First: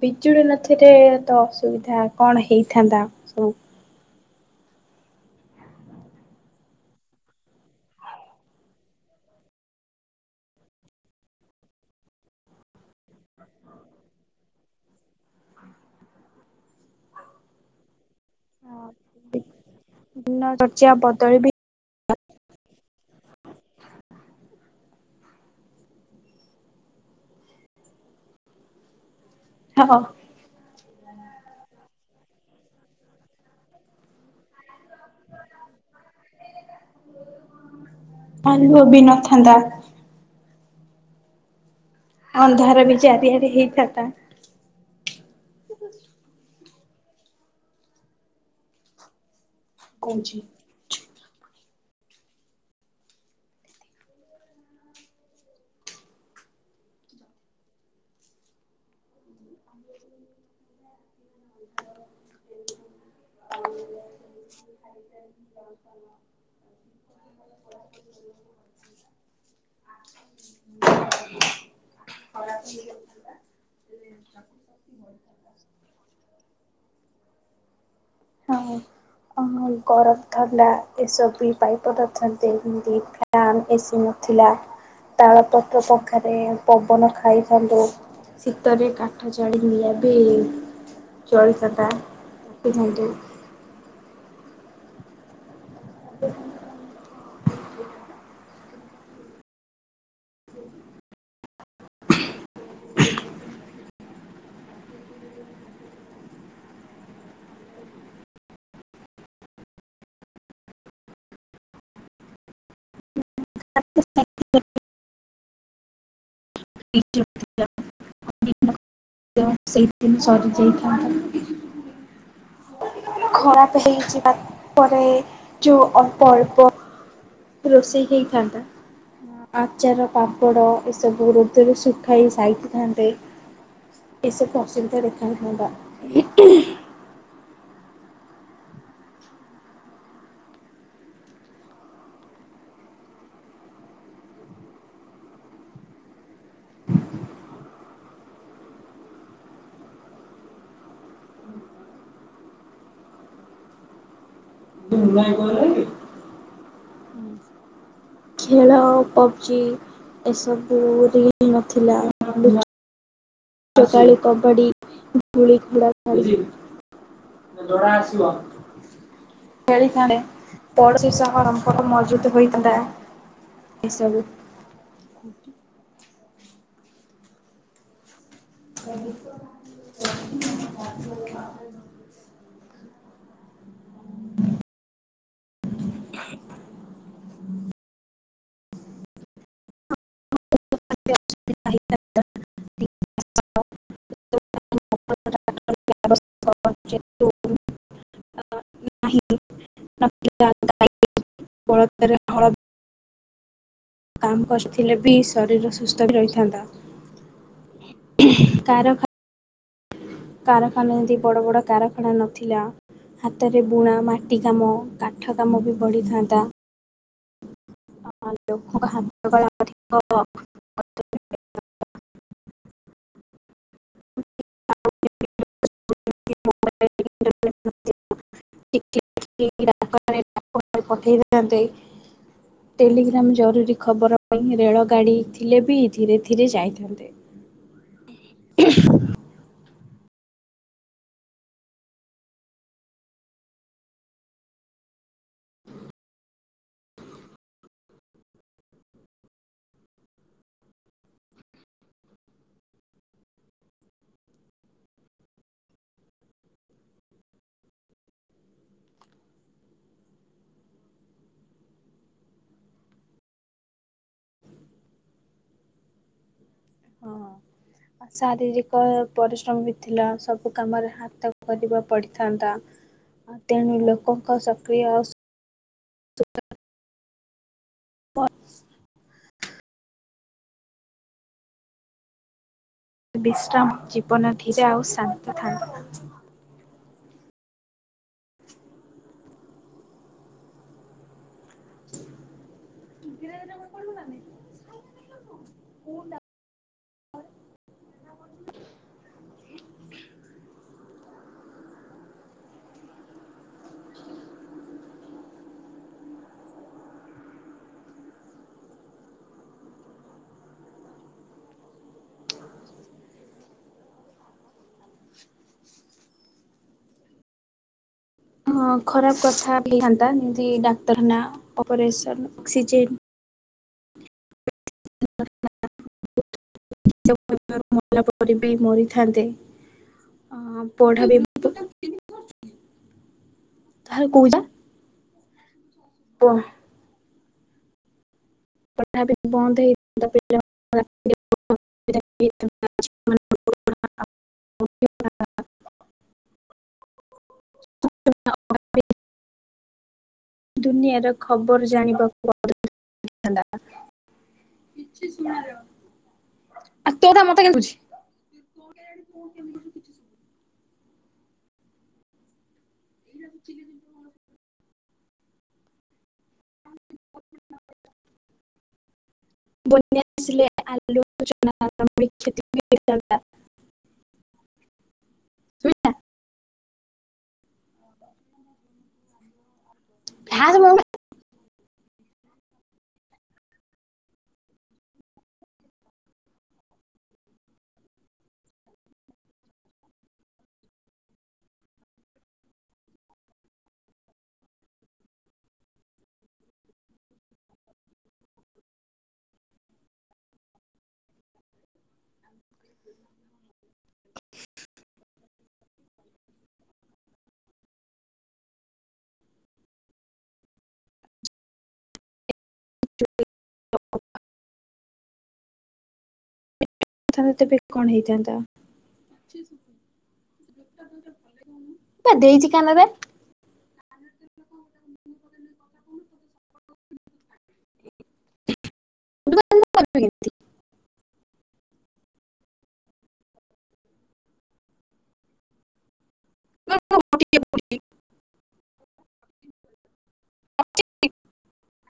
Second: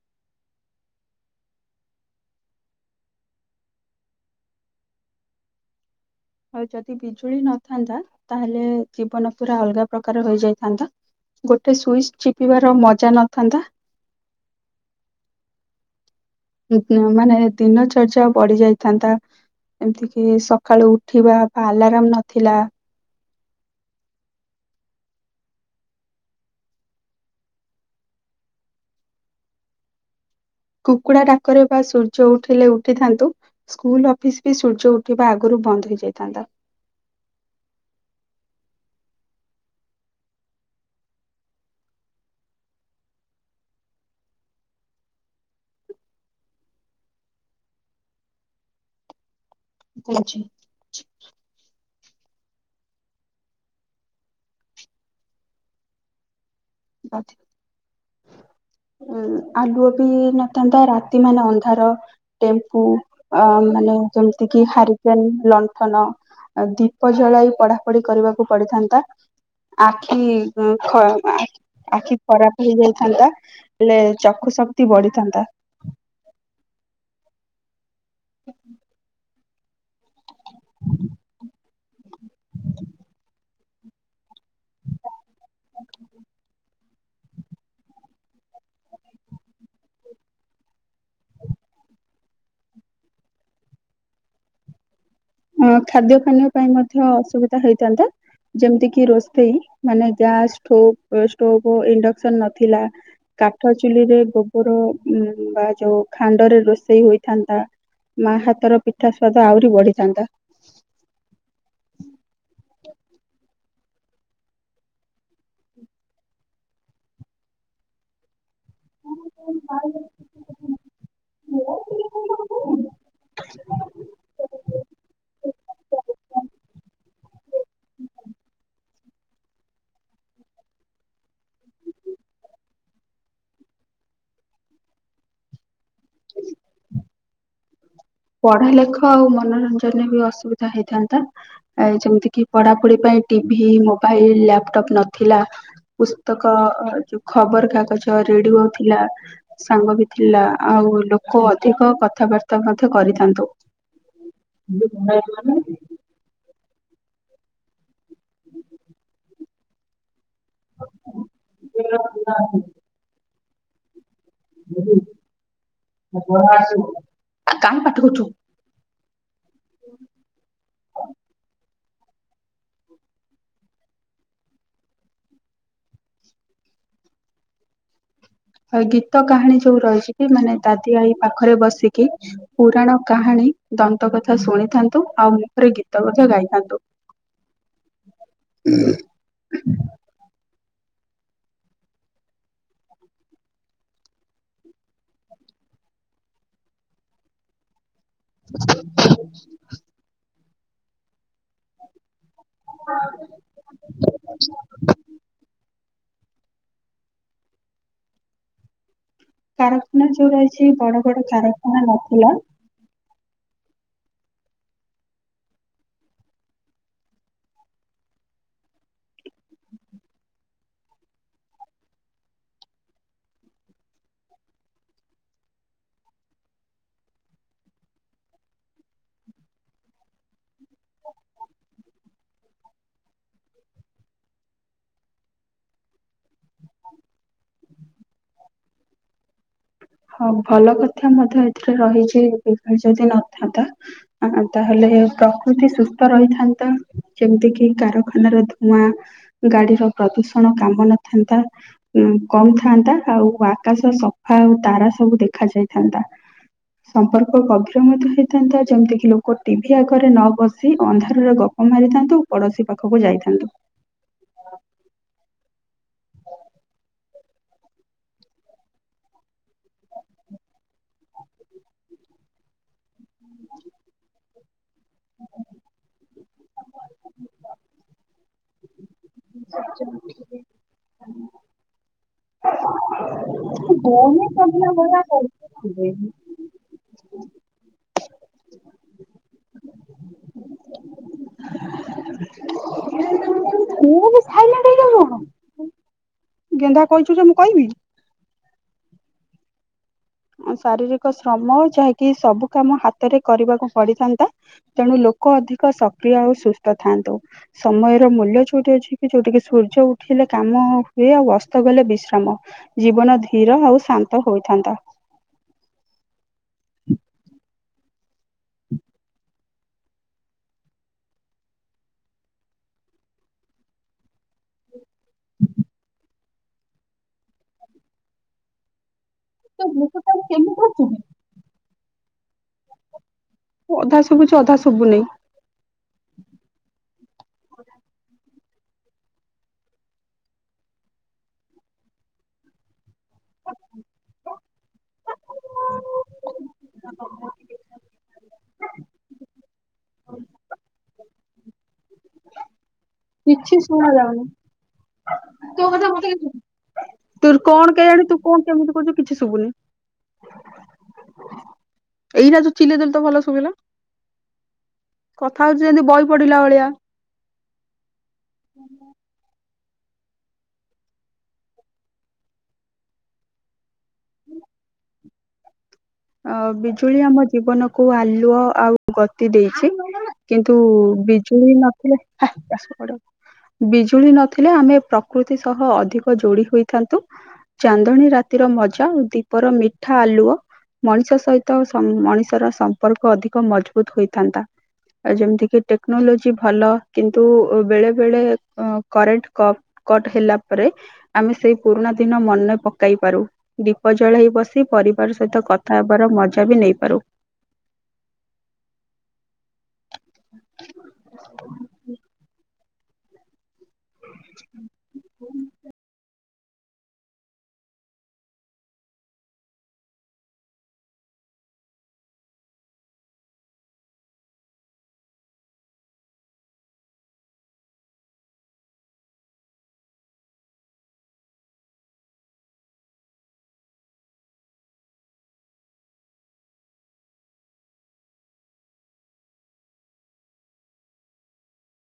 ବିଜୁଳି ନଥିଲେ ତ ଅସୁବିଧା କଣ ହେଇଥାନ୍ତା ସବୁ ଆଉ ଯଦି ବିଜୁଳି ନଥାନ୍ତା ତାହେଲେ ଜୀବନ ପୁରା ଅଲଗା ପ୍ରକାର ହୋଇଯାଇଥାନ୍ତା। ଗୋଟେ ସୁଇଚ ଚିପିବାର ମଜା ନଥାନ୍ତା। ମାନେ ଦିନ ଚର୍ଯା ପଡି ଯାଇଥାନ୍ତା ଏମିତି କିି ଦିନ ଚର୍ଚ୍ଚା ସକାଳୁ ବଦଳି ଉଠିବା ବି ବା ଆଲାରାମ ନଥିଲା। [inaudible] ହଁ। କୁକୁଡା ଡାକରେ ବା ସୂର୍। ଯଉଠି ହେଲେ ଉଠିଥାନ୍ତୁ ସ୍କୁଲ ଅଫିସ ବି ସୂର୍ଯ୍ୟ ଉଠିବା ଆଗରୁ ବନ୍ଦ ହେଇଯାଇଥାନ୍ତା। ବି ନଥାନ୍ତା। ଅନ୍ଧାର ବି ଚାରିଆଡେ ହେଇଥାନ୍ତା। ବୁଝି କହୁଛି। ବା। ଉ ଆଲୁଅ ବି ନଥାନ୍ତା ରାତି ମାନେ ଅନ୍ଧାର ଟେମ୍ପୁ। ଅ ମାନେ ଯେମିତି କି ହାରିକେନ ଲଣ୍ଠନ। ଆଉ ଦୀପ ଜଳାଇ ପଢାପଢି କରିବାକୁ ପଡିଥାନ୍ତା। ଆଖି ଉଁ ଖ ଆଖି ଖରାପ ହେଇଯାଇଥାନ୍ତା ହେଲେ ଚକ୍ଷୁ ଶକ୍ତି ବଢିଥାନ୍ତା। ହଁ। ଆଁ ଗରମ ଥଣ୍ଡା ଏସଓପି ପାଇପ [unintelligible] ଅଛନ୍ତି ଫ ଏସ ଥିଲା ତାଳ ପତ୍ର ପାଖରେ ପବନ ଖାଇଥାନ୍ତୁ। ଶୀତରେ କାଠ ଚଢ଼ି ନିଆଁ ବି ଚଳିଥାନ୍ତା ଦେଖିଥାନ୍ତି। ଅ ଖାଦ୍ୟ ପାନୀୟ ପାଇଁ ମଧ୍ୟ ଅସୁବିଧା ହେଇଥାନ୍ତା। ଯେମିତି କି ରୋଷେଇ ମାନେ ଗ୍ୟାସ୍ ଷ୍ଟୋଭ ଇଣ୍ଡକ୍ସନ ନଥିଲା। କାଠ ଚୁଲିରେ ଗୋବର ବା ଯୋଉ ଖାଣ୍ଡରେ ରୋଷେଇ ହୋଇଥାନ୍ତା। ମା ହାତର ପିଠା ସ୍ୱାଦ ଆହୁରି ବଢିଥାନ୍ତା । [inaudible] [inaudible] ସେଇଦିନ ସରିଯାଇଥାନ୍ତା । ଖରାପ ହେଇଯିବା ପରେ ଯଉ ଅଳ୍ପ ଅଳ୍ପ ରୋଷେଇ ହେଇଥାନ୍ତା । ଆଚାର ପାମ୍ପଡ଼ ଏସବୁ ରୁଦ୍ରରେ ଶୁଖାଇ ସାଇଥାନ୍ତେ । ଏ ପ୍ରସି ତ ଦେଖା ହୋ [inaudible] ପଢା ଲେଖ ଆଉ ମନୋରଞ୍ଜନରେ ବି ଅସୁବିଧା ହେଇଥାନ୍ତା ଯେମିତି କିି ପଢାପଢି ପାଇଁ- ଟିଭି ମୋବାଇଲ ଲାପଟପ୍ ନଥିଲା ପୁସ୍ତକ ଯୋଉ ଖବର କାଗଜ ରେଡିଓ ଥିଲା ସାଙ୍ଗ ବି ଥିଲା ଆଉ ଲୋକ ଅଧିକ କଥାବାର୍ତା କରିଥାନ୍ତୁ । ଖେଳ ପବଜି ଏସବୁରେ ନଥିଲା । [inaudible] କବାଡି ଧୂଳିଖେଳ କାହିଁ ପାଠ କରୁଛୁ ଖେଳିସାରି ପି ହରର ପ୍ରତ ହୋଇତା ଏ ସବୁ ହ ଗୀତ କାହାଣୀ ଯୋଉ ରହିଛି କି ମାନେ ଦାଦି ଆଈ ପାଖରେ ବସିକି ପୁରାଣ କାହାଣୀ ଦନ୍ତ କଥା ଶୁଣିଥାନ୍ତୁ ଆଉ ମୁହଁରେ ଗୀତ କଥା ଗାଇଥାନ୍ତୁ । ହୁଁ। [unintelligible] [unintelligible] [inaudible] [unintelligible] କାମ କରିଥିଲେ ବି ଶରୀର ସୁସ୍ଥ ରହିଥାନ୍ତା ହୁ ହୁ କାରଖା କାରଖାନା ଯଦି ବଡ ବଡ କାରଖାନା ନଥିଲା ହାତରେ ବୁଣା ମାଟି କାମ କାଠ କାମ ବି ବଢ଼ିଥାନ୍ତା । ଲୋକ ହାତକଳା ଅଧିକ [unintelligible] [unintelligible] ପଠେଇଥାନ୍ତେ । ଟେଲିଗ୍ରାମ ଜରୁରୀ ଖବର ପାଇଁ ରେଳଗାଡ଼ି ଥିଲେ ବି ଧୀରେ ଧୀରେ ଯାଇଥାନ୍ତେ । [inaudible] [unintelligible] ହଁ ଭଲ କଥା ମଧ୍ୟ ଏଥିରେ ରହିଛି ବା ଯଦି ନଥାନ୍ତା ତାହେଲେ ପ୍ରକୃତି ସୁସ୍ଥ ରହିଥାନ୍ତା । ଯେମିତି କିି କାରଖାନାର ଧୂଆଁ ଗାଡିର ପ୍ରଦୂଷଣ କାମ ନଥାନ୍ତା । କମ ଥାନ୍ତା ଆଉ ଆକାଶ ସଫା ଆଉ ତାରା ସବୁ ଦେଖା ଯାଇଥାନ୍ତା । ସମ୍ପର୍କ ଗଭୀର ମଧ୍ୟ ହେଇଥାନ୍ତା ଯେମିତିକି ଲୋକ ଟିଭି ଆଗରେ ନ ବସି ଅନ୍ଧାରରେ ଗ ମାରିଥାନ୍ତୁ ପଡୋଶୀ ପାଖକୁ ଯାଇଥାନ୍ତୁ । ହଁ। [inaudible] ଶାରୀରିକ ପରିଶ୍ରମ ବି ଥିଲା ସବୁ କାମରେ ହାତ କରିବାକୁ ପଡିଥାନ୍ତା । ତେଣୁ ଲୋକଙ୍କ ସକ୍ରିୟ ବ [unintelligible] ସେ ବିଶ୍ରାମ ଜୀବନ ଧୀରେ ଆଉ ଶାନ୍ତ ଥାନ୍ତା । [inaudible] ମୁୁ ବି ଖାଇଲା କେ କଣ । ହୁ ଗେନ୍ଧା କହିଛୁ ଯେ ମୁଁ କହିବି। ଶାରୀରିକ ଶ୍ରମ ଯାହାକି ସବୁ କାମ ହାତରେ କରିବାକୁ ପଡିଥାନ୍ତା ତେଣୁ ଲୋକ ଅଧିକ ସକ୍ରିୟ ଆଉ ସୁସ୍ଥ ଥାନ୍ତୁ ସମୟର ମୂଲ୍ୟ ଯୋଉଠି ଅଛି କି ଯୋଉଠ କି ସୂର୍ଯ୍ୟ ଉଠିଲେ କାମ ହୁଏ ଆଉ ଅସ୍ତ ଗଲେ ବିଶ୍ରାମ ଜୀବନ ଧୀର ଆଉ ଶାନ୍ତ ହୋଇଥାନ୍ତା। ହ ହ ଖରାପ କଥା ହେଥାନ୍ତା ଯେମତି ଡାକ୍ତରଖାନା ଅପରେସନ୍ ଅକ୍ସିଜେନ୍ ମରଲା ପରେ ବି ମରି ଥାନ୍ତେ ଅ ପଢା ବି ଅଧା ଶୁଭୁଛି ଅଧା ସୁଭୁନହିଁ ହ ପା ବି ବନ୍ଦ ହେଇ ତା [inaudible] ଆଛା [inaudible] [inaudible] ହ [inaudible] [inaudible] ହଁ [inaudible] ଦୁନିଆର ଖବର ଜାଣିବାକୁ ବ କିଛି ଶୁଣାଯାଉନି ତୋ କଥା ମତେ କିଛି ତୋ କଥା ମତେ ତୋର କାଇଁ ଶୁଭୁଚି? କଣ କେଜାଣି ତୁ କଣ କେମିତି କହୁଛୁ କିଛି ଶୁଭୁନି। ଏଇଟା ଯ ଚିିଲେଇ ଦେଲୁ ତ ଭଲ ଶୁଭିଲା। କଥା ହଉଛି ଯେମିତି ବହି ପଢିଲା ଭଳିଆ। ପ [inaudible] ହୁଁ ହ [inaudible] ବନ୍ୟାସିଲ ଆଲୋଚଚନାାମିକ୍ଷତି [unintelligible] ଶୁଭିଲା। ଅ ବିଜୁଳି ଆମ ଜୀବନକୁ ଆଲୁଅ ଆଉ ଗତି ଦେଇଛି। କିନ୍ତୁ ତାହା ବିଜୁଳି ନଥିଲେ ହା ଚାଷ କଡକୁ ବିଜୁଳି ନଥିଲେ ଆମେ ପ୍ରକୃତି ସହ ଅଧିକ ଯୋଡି ହୋଇଥାନ୍ତୁ। ଚାନ୍ଦଣୀ ରାତିର ମଜା ଦୀପର ମିଠା ଆଲୁଅ, ମଣିଷ ସହିତ ମଣିଷର ସମ୍ପର୍କ ଅଧିକ ମଜବୁତ ହୋଇଥାନ୍ତା। ଆ ଯେମିତି କି ଟେକ୍ନୋଲୋଜି ଭଲ କିନ୍ତୁ ବେଳେ ବେଳେ କରେଣ୍ଟ କପ କଟ ହେଲା ପରେ ଆମେ ସେଇ ପୁରୁଣା ଦିନ ମନେ ପକାଇ ପାରୁ ଦୀପ ଜଳେଇ ବସି ପରିବାର ସହିତ କଥ ଖାଇବାର ମଜା ବି ନେଇପାରୁ ହ [inaudible] [inaudible] [inaudible] ତା ତେବେ କଣ ହେଇଥାନ୍ତା, ଦେଇଛି କାନରେ କ [inaudible] [unintelligible] [unintelligible]